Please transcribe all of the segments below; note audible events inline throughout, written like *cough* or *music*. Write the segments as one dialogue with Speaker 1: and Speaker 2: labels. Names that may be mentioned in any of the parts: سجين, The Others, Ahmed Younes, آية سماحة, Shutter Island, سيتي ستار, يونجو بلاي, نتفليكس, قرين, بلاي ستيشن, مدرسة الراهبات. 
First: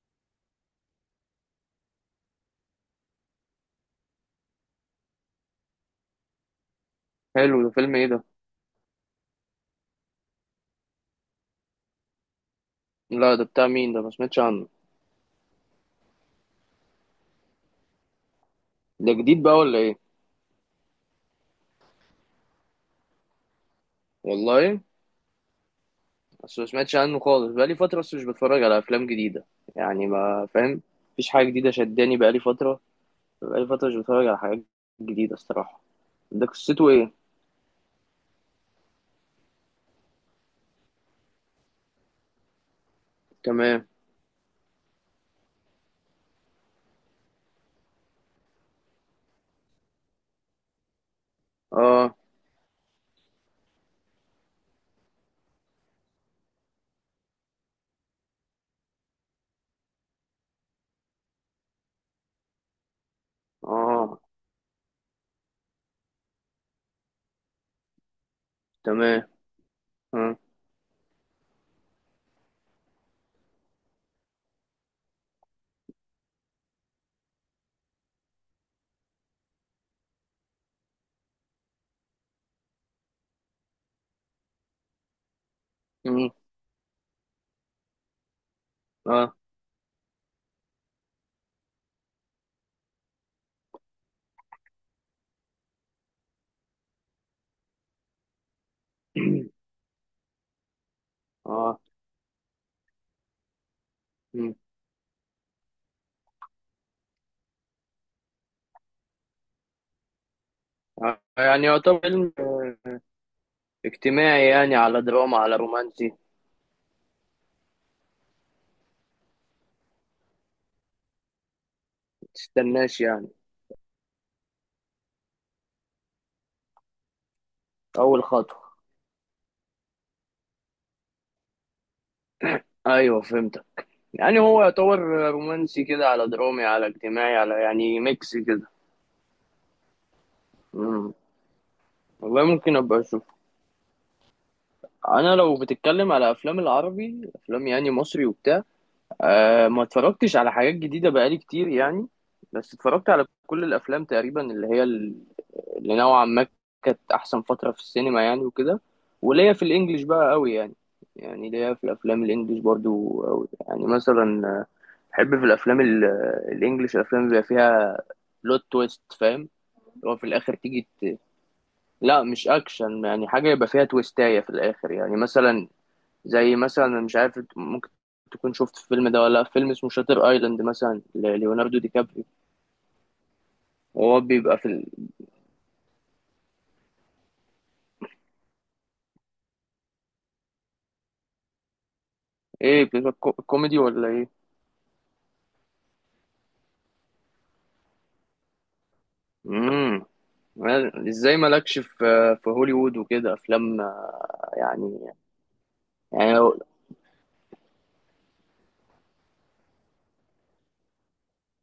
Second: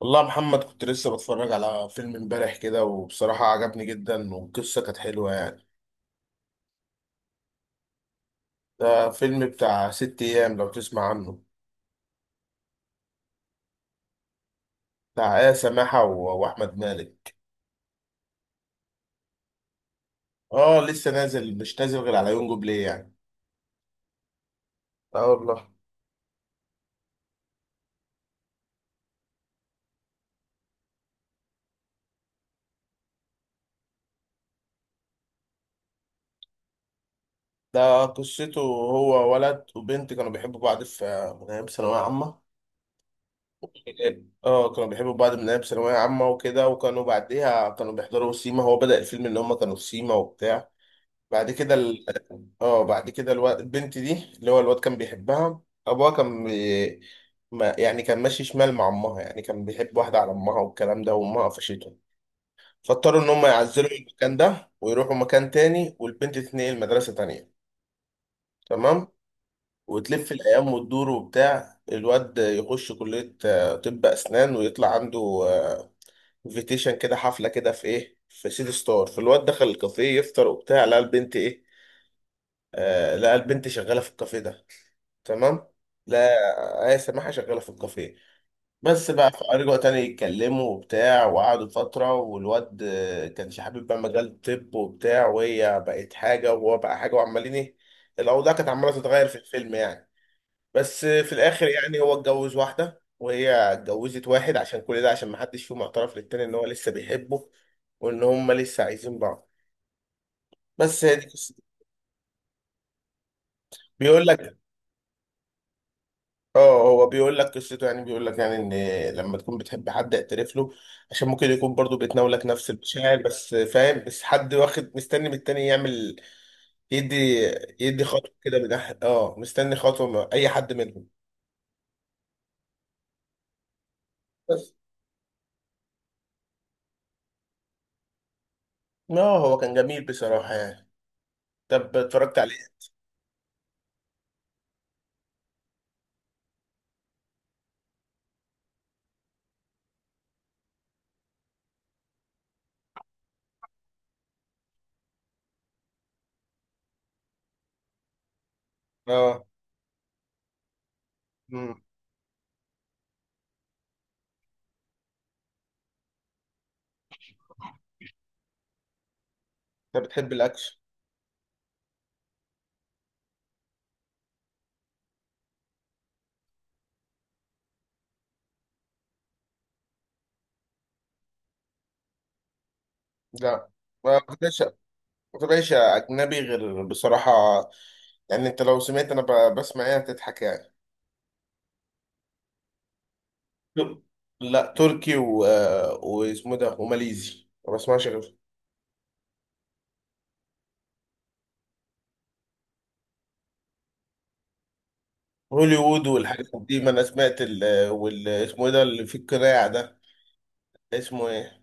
Speaker 1: والله يا محمد، كنت لسه بتفرج على فيلم امبارح كده وبصراحة عجبني جدا والقصة كانت حلوة يعني.
Speaker 2: حلو، ده فيلم ايه ده؟
Speaker 1: ده فيلم بتاع ست أيام، لو تسمع عنه.
Speaker 2: لا، ده بتاع مين ده؟ ما سمعتش عنه.
Speaker 1: بتاع آية سماحة و- وأحمد مالك.
Speaker 2: ده جديد بقى ولا ايه؟
Speaker 1: اه، لسه نازل، مش نازل غير على يونجو بلاي يعني.
Speaker 2: والله.
Speaker 1: اه والله.
Speaker 2: بس ما سمعتش عنه خالص، بقى لي فتره بس مش بتفرج على افلام جديده يعني، ما فاهم. مفيش حاجه جديده شداني بقى لي فتره. بقى لي فتره مش بتفرج على حاجات جديده الصراحه. ده قصته ايه؟
Speaker 1: ده قصته هو ولد وبنت كانوا بيحبوا بعض في من أيام ثانوية عامة.
Speaker 2: تمام.
Speaker 1: اه، كانوا بيحبوا بعض من أيام ثانوية عامة وكده، وكانوا بعديها كانوا بيحضروا سيما. هو بدأ الفيلم إن هما كانوا في سيما وبتاع. بعد كده،
Speaker 2: اه.
Speaker 1: اه بعد كده الواد البنت دي، اللي هو الواد كان بيحبها، ابوها كان بي... ما يعني كان ماشي شمال مع امها، يعني كان بيحب واحده على امها والكلام ده، وامها قفشته. فاضطروا ان هم يعزلوا
Speaker 2: اه.
Speaker 1: المكان ده ويروحوا مكان تاني، والبنت تتنقل مدرسه تانية. تمام.
Speaker 2: تمام.
Speaker 1: وتلف
Speaker 2: اه.
Speaker 1: الايام وتدور وبتاع، الواد يخش كليه، طب اسنان، ويطلع عنده انفيتيشن كده، حفله كده في ايه، في سيتي ستار. فالواد دخل الكافيه يفطر وبتاع، لقى البنت ايه، آه لقى البنت شغاله في الكافيه ده. تمام. لا،
Speaker 2: مم.
Speaker 1: آية سماحة شغالة في الكافيه. بس بقى،
Speaker 2: اه.
Speaker 1: فرجعوا تاني يتكلموا وبتاع وقعدوا فترة، والواد كانش حابب بقى مجال الطب وبتاع، وهي بقت حاجة وهو بقى حاجة وعمالين ايه. الأوضاع كانت عمالة تتغير في
Speaker 2: *clears throat*
Speaker 1: الفيلم يعني. بس في الآخر
Speaker 2: اه.
Speaker 1: يعني هو اتجوز واحدة وهي اتجوزت
Speaker 2: مم.
Speaker 1: واحد، عشان كل ده عشان محدش فيهم اعترف للتاني إن هو لسه بيحبه. وإن هما لسه عايزين بعض. بس هي دي قصة-.
Speaker 2: يعني يعتبر فيلم
Speaker 1: بيقول
Speaker 2: اجتماعي،
Speaker 1: لك،
Speaker 2: يعني على دراما على رومانسي، ما
Speaker 1: اه هو بيقول لك قصته، يعني بيقول لك يعني ان لما تكون بتحب حد اعترف له، عشان ممكن يكون برضو بتناولك نفس
Speaker 2: تستناش
Speaker 1: المشاعر
Speaker 2: يعني.
Speaker 1: بس، فاهم؟ بس حد واخد مستني من التاني يعمل يدي يدي
Speaker 2: اول
Speaker 1: خطوة كده
Speaker 2: خطوه.
Speaker 1: من مستني خطوة من اي حد منهم.
Speaker 2: ايوه، فهمت. يعني هو
Speaker 1: بس
Speaker 2: يعتبر رومانسي كده، على درامي على اجتماعي، على يعني ميكس كده.
Speaker 1: اه هو كان جميل بصراحة يعني.
Speaker 2: مم.
Speaker 1: طب اتفرجت
Speaker 2: والله
Speaker 1: عليه؟
Speaker 2: ممكن ابقى اشوف. انا لو بتتكلم على افلام، العربي افلام يعني مصري وبتاع، ما اتفرجتش على حاجات جديده بقالي كتير يعني. بس اتفرجت على كل الافلام تقريبا، اللي هي اللي نوعا ما كانت احسن فتره في السينما يعني وكده.
Speaker 1: اه.
Speaker 2: وليا في الانجليش بقى قوي يعني، يعني ليا
Speaker 1: امم
Speaker 2: في الافلام الانجليش برضو قوي، يعني مثلا بحب في الافلام الانجليش، الافلام اللي بيبقى فيها بلوت تويست، فاهم،
Speaker 1: انت
Speaker 2: اللي هو في
Speaker 1: بتحب
Speaker 2: الاخر
Speaker 1: الاكشن؟
Speaker 2: تيجي لا مش اكشن، يعني حاجه يبقى فيها تويستايه في الاخر، يعني مثلا، زي مثلا أنا مش عارف، ممكن تكون شفت الفيلم ده ولا لأ، فيلم اسمه شاتر ايلاند مثلا لليوناردو دي كابريو،
Speaker 1: لا، ما
Speaker 2: وهو بيبقى
Speaker 1: كنتش
Speaker 2: في
Speaker 1: ما كنتش اجنبي غير بصراحة. يعني انت لو سمعت انا بسمع ايه هتضحك يعني.
Speaker 2: ايه، بيبقى كوميدي ولا ايه؟
Speaker 1: لا تركي و... واسمه ده وماليزي، ما بسمعش غير.
Speaker 2: امم ازاي مالكش في هوليوود وكده افلام يعني،
Speaker 1: هوليوود
Speaker 2: يعني
Speaker 1: والحاجات دي، ما انا سمعت ال... وال... اسمه ايه ده اللي في القناع ده، اسمه ايه.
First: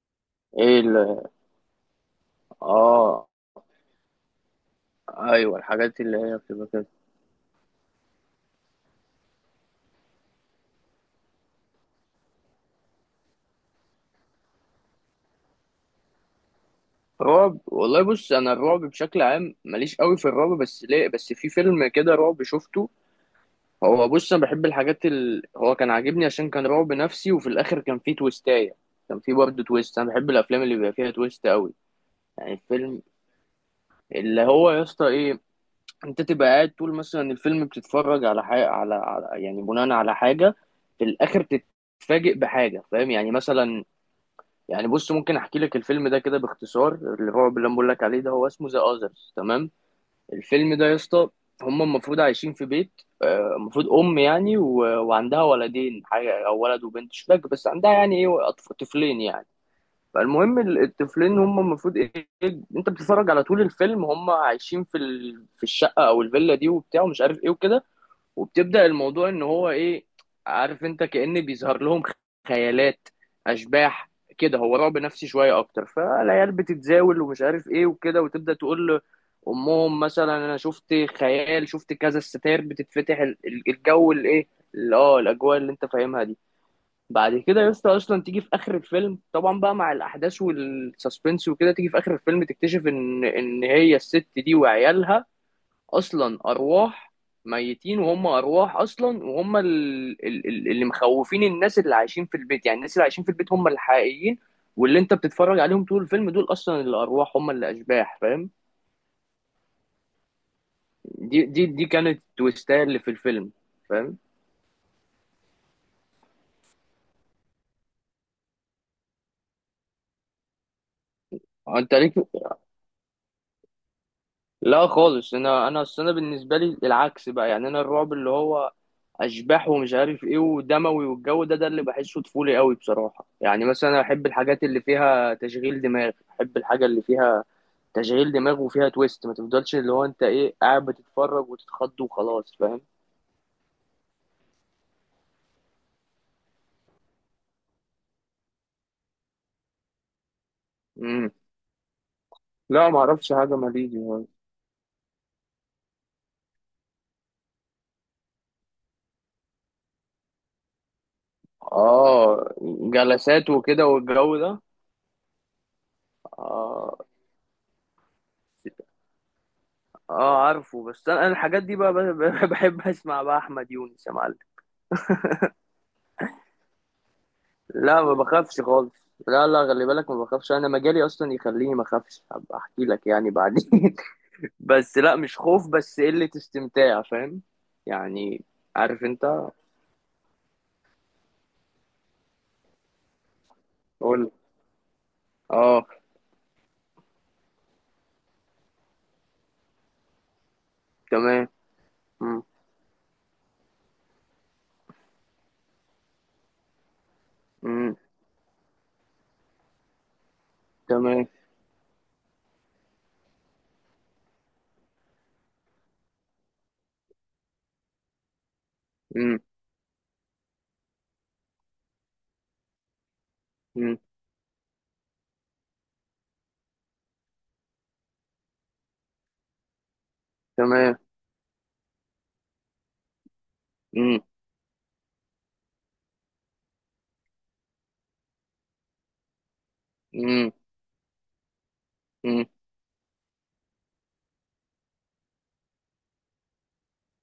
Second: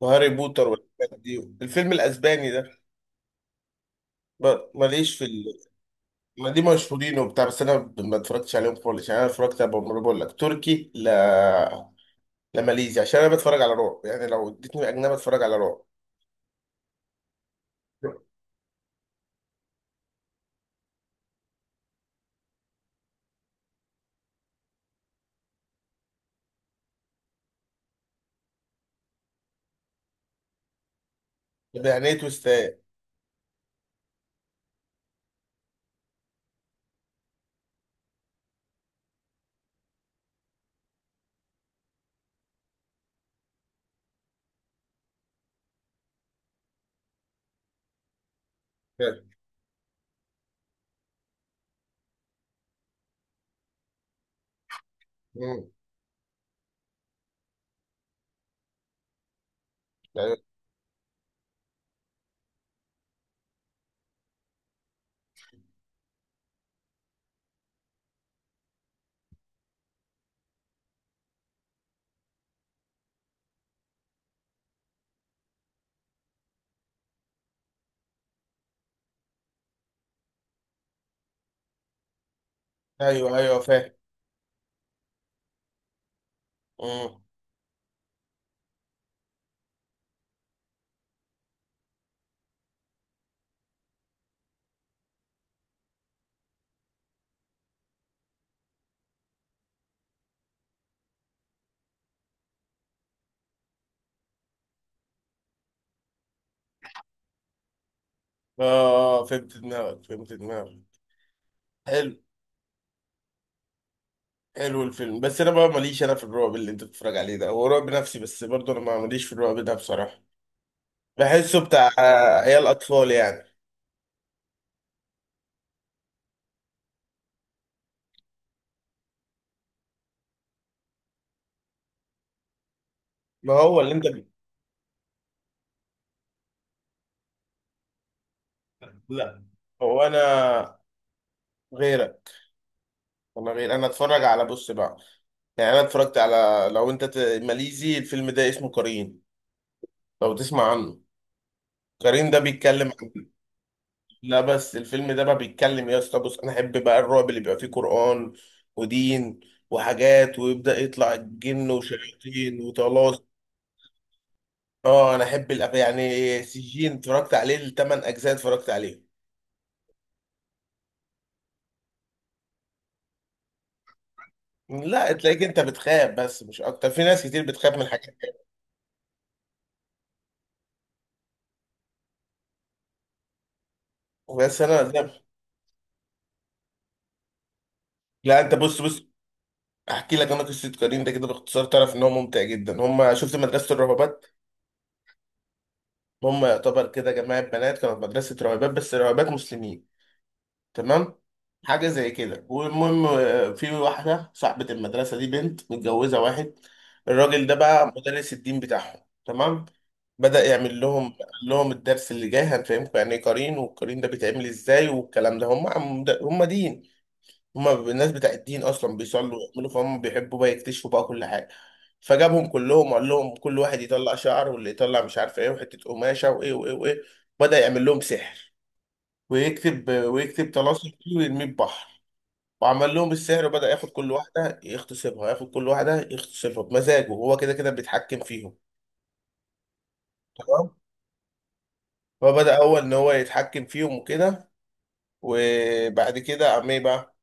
Speaker 1: وهاري بوتر
Speaker 2: ايه
Speaker 1: والحاجات دي، الفيلم الاسباني ده.
Speaker 2: اه،
Speaker 1: ماليش في ال...
Speaker 2: ايوه الحاجات اللي هي
Speaker 1: ما دي
Speaker 2: بتبقى كده.
Speaker 1: مشهورين وبتاع، بس انا ما اتفرجتش عليهم خالص يعني. انا اتفرجت على، بقول لك تركي لا، لا ماليزي، عشان انا بتفرج على رعب. يعني لو اديتني اجنبي اتفرج على رعب.
Speaker 2: رعب، والله بص، انا الرعب بشكل عام ماليش قوي في الرعب بس، ليه بس في فيلم كده رعب شفته. هو بص، انا بحب الحاجات هو كان عاجبني عشان كان رعب نفسي، وفي الاخر كان فيه تويستاية. كان فيه برضه تويست، انا بحب الافلام اللي بيبقى فيها تويست قوي.
Speaker 1: طب يعني ايه
Speaker 2: يعني
Speaker 1: تويستات؟
Speaker 2: الفيلم اللي هو، يا اسطى، ايه؟ انت تبقى قاعد طول مثلا الفيلم، بتتفرج على حاجه، على يعني بناء على حاجه، في الاخر تتفاجئ بحاجه، فاهم يعني، مثلا، يعني بص، ممكن احكي لك الفيلم ده كده باختصار، الرعب اللي انا بقول لك عليه ده، هو اسمه ذا
Speaker 1: فاهم.
Speaker 2: اذرز، تمام. الفيلم ده يا اسطى، هم المفروض عايشين في بيت، المفروض ام يعني و- وعندها
Speaker 1: مم.
Speaker 2: ولدين، حاجه او ولد وبنت مش فاكر، بس عندها يعني ايه طفلين يعني. فالمهم الطفلين هم المفروض ايه، إيه، انت بتتفرج على طول الفيلم هم عايشين في في الشقه او الفيلا دي وبتاع، ومش عارف ايه وكده، وبتبدأ الموضوع ان هو ايه، عارف انت، كأن بيظهر لهم خيالات، اشباح كده، هو رعب نفسي شويه اكتر، فالعيال بتتزاول ومش عارف ايه وكده، وتبدأ تقول لامهم مثلا انا شفت خيال، شفت كذا، الستاير بتتفتح،
Speaker 1: ايوه ايوه فاهم.
Speaker 2: الجو الايه. اه، الاجواء اللي انت فاهمها دي.
Speaker 1: مم.
Speaker 2: بعد كده يا اسطى، اصلا تيجي في اخر الفيلم طبعا بقى مع الاحداث والسسبنس وكده، تيجي في اخر الفيلم تكتشف ان هي الست دي وعيالها اصلا ارواح، ميتين وهم ارواح اصلا، وهم اللي مخوفين الناس اللي عايشين في البيت، يعني الناس اللي عايشين في البيت هم الحقيقيين، واللي انت بتتفرج عليهم طول الفيلم دول اصلا الارواح، هم اللي اشباح، فاهم.
Speaker 1: اه فهمت دماغك، فهمت دماغك.
Speaker 2: دي
Speaker 1: حلو.
Speaker 2: كانت التويستايه اللي في الفيلم، فاهم.
Speaker 1: حلو الفيلم. بس انا بقى ماليش انا في الرعب اللي انت بتتفرج عليه ده، هو رعب نفسي بس برضه انا ما ماليش في الرعب ده بصراحه. بحسه بتاع
Speaker 2: انت ليك.
Speaker 1: عيال اطفال يعني.
Speaker 2: لا خالص، انا اصل انا بالنسبه لي العكس بقى، يعني انا الرعب اللي هو اشباح ومش عارف ايه ودموي والجو ده اللي بحسه طفولي قوي بصراحه،
Speaker 1: ما
Speaker 2: يعني
Speaker 1: هو اللي
Speaker 2: مثلا
Speaker 1: انت ب...
Speaker 2: احب الحاجات اللي فيها تشغيل دماغ، احب الحاجه اللي فيها تشغيل دماغ وفيها تويست، ما
Speaker 1: لا،
Speaker 2: تفضلش اللي
Speaker 1: هو
Speaker 2: هو انت ايه
Speaker 1: انا
Speaker 2: قاعد بتتفرج وتتخض
Speaker 1: غيرك،
Speaker 2: وخلاص، فاهم.
Speaker 1: انا غير. انا اتفرج على، بص بقى، يعني انا اتفرجت على، لو انت ت... ماليزي، الفيلم ده اسمه قرين، لو تسمع عنه.
Speaker 2: امم
Speaker 1: قرين ده بيتكلم.
Speaker 2: لا ما اعرفش حاجه ماليزي يعني.
Speaker 1: لا بس الفيلم ده بقى بيتكلم إيه يا اسطى. بص، انا احب بقى الرعب اللي بيبقى فيه قرآن ودين وحاجات، ويبدأ يطلع الجن
Speaker 2: اه،
Speaker 1: وشياطين وطلاسم.
Speaker 2: جلسات وكده والجو ده.
Speaker 1: اه انا احب يعني سجين،
Speaker 2: اه،
Speaker 1: اتفرجت عليه الثمان اجزاء، اتفرجت عليه.
Speaker 2: اه عارفه، بس انا الحاجات دي بقى *laughs* بحب اسمع بقى احمد يونس يا معلم.
Speaker 1: لا، تلاقيك انت بتخاف بس مش اكتر، في ناس كتير بتخاف من
Speaker 2: لا ما
Speaker 1: الحاجات دي.
Speaker 2: بخافش خالص. لا، لا، خلي بالك ما بخافش، انا مجالي اصلا يخليني ما اخافش، هبقى احكي لك يعني بعدين *laughs*
Speaker 1: بس انا
Speaker 2: بس لا،
Speaker 1: لا.
Speaker 2: مش خوف بس قلة استمتاع، فاهم
Speaker 1: لا،
Speaker 2: يعني،
Speaker 1: انت بص بص.
Speaker 2: عارف انت.
Speaker 1: احكي لك انا قصه كريم ده كده باختصار، تعرف ان هو ممتع جدا. هم شفت مدرسه الراهبات،
Speaker 2: قول. اه.
Speaker 1: هم يعتبر كده جماعه بنات كانوا في مدرسه راهبات، بس راهبات مسلمين. تمام.
Speaker 2: تمام.
Speaker 1: حاجه زي
Speaker 2: مم.
Speaker 1: كده، والمهم في واحده صاحبه المدرسه دي بنت متجوزه واحد. الراجل ده بقى
Speaker 2: مم.
Speaker 1: مدرس الدين بتاعهم. تمام. بدأ يعمل لهم،
Speaker 2: تمام.
Speaker 1: قال لهم الدرس اللي جاي هنفهمكم يعني ايه قرين والقرين ده بيتعمل ازاي والكلام ده. هم دين، هم الناس بتاع الدين اصلا بيصلوا
Speaker 2: مم.
Speaker 1: ويعملوا، فهم بيحبوا بقى يكتشفوا بقى كل حاجه. فجابهم كلهم وقال لهم كل واحد
Speaker 2: مم.
Speaker 1: يطلع شعر، واللي يطلع مش عارف ايه وحته قماشه وايه وايه وايه. بدأ يعمل لهم سحر، ويكتب ويكتب طلاسم
Speaker 2: تمام.
Speaker 1: فيه ويرميه في بحر. وعمل لهم السحر، وبدأ ياخد كل
Speaker 2: مم.
Speaker 1: واحدة يغتصبها، ياخد كل واحدة يغتصبها بمزاجه هو كده، كده بيتحكم فيهم.
Speaker 2: مم.
Speaker 1: تمام.
Speaker 2: مم.
Speaker 1: فبدأ هو إن هو يتحكم فيهم وكده. وبعد كده قام إيه بقى،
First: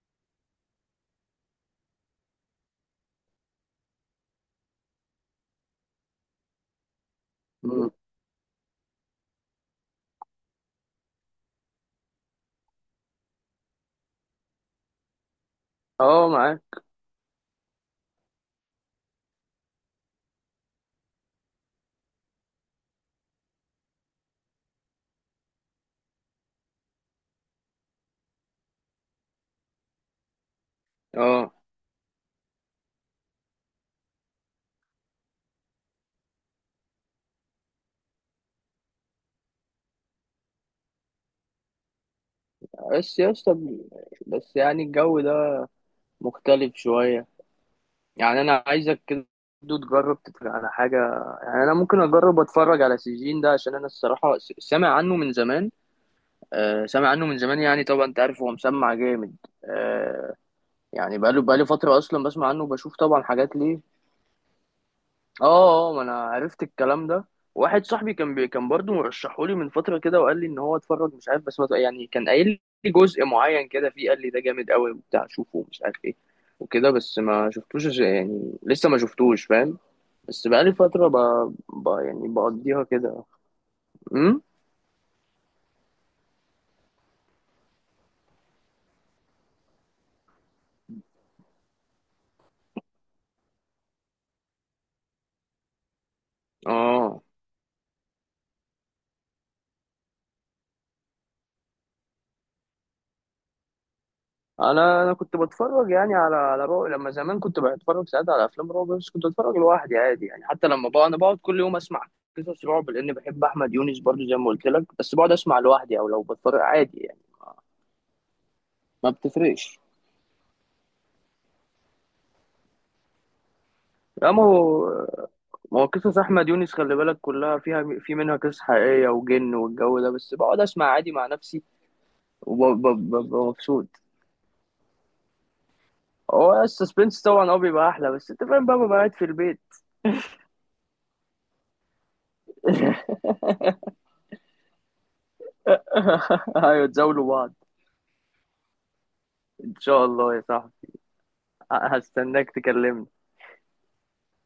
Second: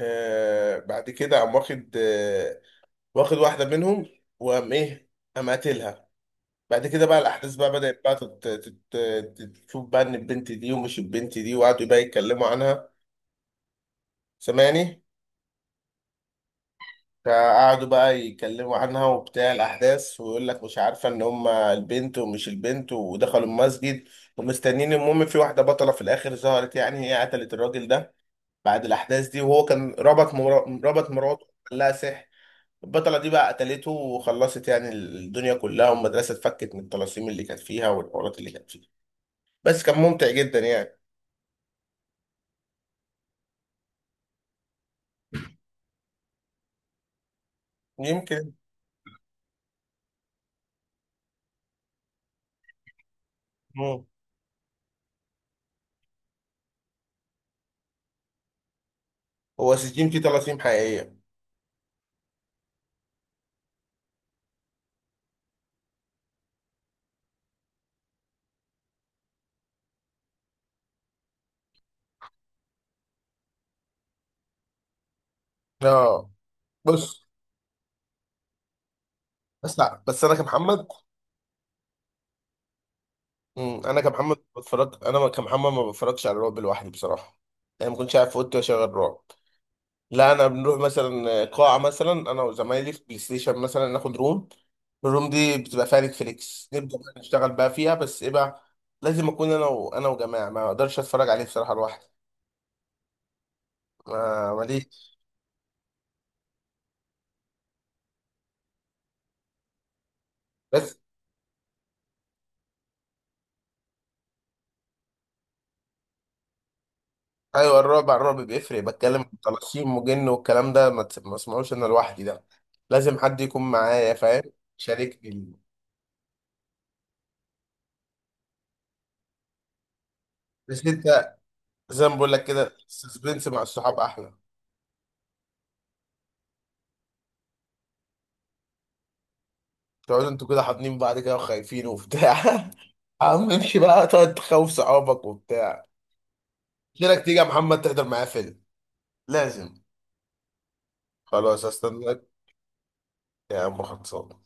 Speaker 1: آه بعد كده قام واخد واحدة منهم، وقام إيه، قام قاتلها. بعد كده بقى الأحداث بقى
Speaker 2: مم.
Speaker 1: بدأت بقى تشوف بقى إن البنت دي ومش البنت دي، وقعدوا بقى يتكلموا عنها. سامعني؟
Speaker 2: اه معاك.
Speaker 1: فقعدوا بقى يتكلموا عنها وبتاع الأحداث، ويقول لك مش عارفة إن هما البنت ومش البنت، ودخلوا المسجد ومستنيين. المهم في واحدة بطلة في الآخر ظهرت، يعني هي قتلت الراجل ده بعد الأحداث دي، وهو كان ربط مراته
Speaker 2: اه.
Speaker 1: قال لها سحر. البطلة دي بقى قتلته وخلصت يعني الدنيا كلها، والمدرسة اتفكت من الطلاسيم اللي كانت فيها والحوارات اللي كانت فيها. بس كان ممتع جدا يعني.
Speaker 2: بس يا اسطى، بس يعني الجو ده مختلف شوية، يعني
Speaker 1: يمكن.
Speaker 2: انا عايزك كده تجرب تتفرج على حاجة. يعني انا ممكن اجرب اتفرج على سجين ده، عشان انا
Speaker 1: مم.
Speaker 2: الصراحة سامع عنه من زمان. آه، سامع عنه من زمان، يعني طبعا انت عارف هو مسمع جامد.
Speaker 1: هو سجين فيه
Speaker 2: آه،
Speaker 1: طلاسيم حقيقية.
Speaker 2: يعني بقاله فترة اصلا بسمع عنه، وبشوف طبعا حاجات ليه. اه. اه، ما انا عرفت الكلام ده. واحد صاحبي كان برضه مرشحولي من فتره كده، وقال لي ان هو اتفرج مش عارف، بس ما ت- يعني كان قايل لي جزء معين كده فيه، قال لي ده جامد قوي وبتاع، شوفه ومش عارف ايه
Speaker 1: اه.
Speaker 2: وكده، بس
Speaker 1: بص،
Speaker 2: ما شفتوش يعني لسه ما شفتوش،
Speaker 1: بس
Speaker 2: فاهم.
Speaker 1: لا، بس انا
Speaker 2: بس بقالي
Speaker 1: كمحمد.
Speaker 2: فتره يعني بقضيها كده.
Speaker 1: مم.
Speaker 2: امم
Speaker 1: انا كمحمد ما بتفرجش على الرعب لوحدي بصراحه. يعني ما كنتش قاعد في اوضتي واشغل رعب. لا انا بنروح مثلا قاعه، مثلا انا وزمايلي في بلاي ستيشن مثلا ناخد روم، الروم دي بتبقى فيها نتفليكس، نبدا بقى
Speaker 2: اه،
Speaker 1: نشتغل بقى فيها. بس ايه بقى، لازم اكون انا وجماعه، ما اقدرش اتفرج عليه بصراحه لوحدي. ما
Speaker 2: انا
Speaker 1: ماليش
Speaker 2: انا كنت بتفرج يعني على رعب، لما زمان كنت بتفرج ساعات على افلام رعب، بس كنت بتفرج لوحدي عادي، يعني حتى لما
Speaker 1: بس
Speaker 2: بقى انا بقعد كل يوم اسمع قصص رعب لان بحب احمد يونس برضو زي ما قلت لك، بس بقعد اسمع لوحدي او لو بتفرج عادي يعني.
Speaker 1: ايوه، الرعب على الرعب بيفرق.
Speaker 2: ما
Speaker 1: بتكلم في
Speaker 2: بتفرقش.
Speaker 1: طلاسيم وجن والكلام ده، ما اسمعوش انا لوحدي ده. لازم حد يكون معايا،
Speaker 2: لا،
Speaker 1: فاهم؟
Speaker 2: ما هو
Speaker 1: شاركني.
Speaker 2: ما هو قصص احمد يونس خلي بالك كلها في منها قصص حقيقيه وجن والجو ده، بس بقعد
Speaker 1: بس
Speaker 2: اسمع عادي مع
Speaker 1: انت
Speaker 2: نفسي،
Speaker 1: زي ما بقول لك كده،
Speaker 2: وببقى
Speaker 1: السسبنس مع
Speaker 2: مبسوط.
Speaker 1: الصحاب احلى.
Speaker 2: هو السسبنس طبعا اه بيبقى احلى، بس انت فاهم بقى، ببقى قاعد في البيت.
Speaker 1: تقعدوا انتوا كده حاضنين بعض كده وخايفين وبتاع *laughs* عم امشي
Speaker 2: *laughs*
Speaker 1: بقى تقعد تخوف صحابك وبتاع.
Speaker 2: ايوه،
Speaker 1: لك
Speaker 2: تزاولوا
Speaker 1: تيجي يا
Speaker 2: بعض.
Speaker 1: محمد تحضر معايا فيلم.
Speaker 2: ان
Speaker 1: لازم.
Speaker 2: شاء الله يا صاحبي.
Speaker 1: خلاص استناك.
Speaker 2: هستناك تكلمني.
Speaker 1: يا عم خلصان.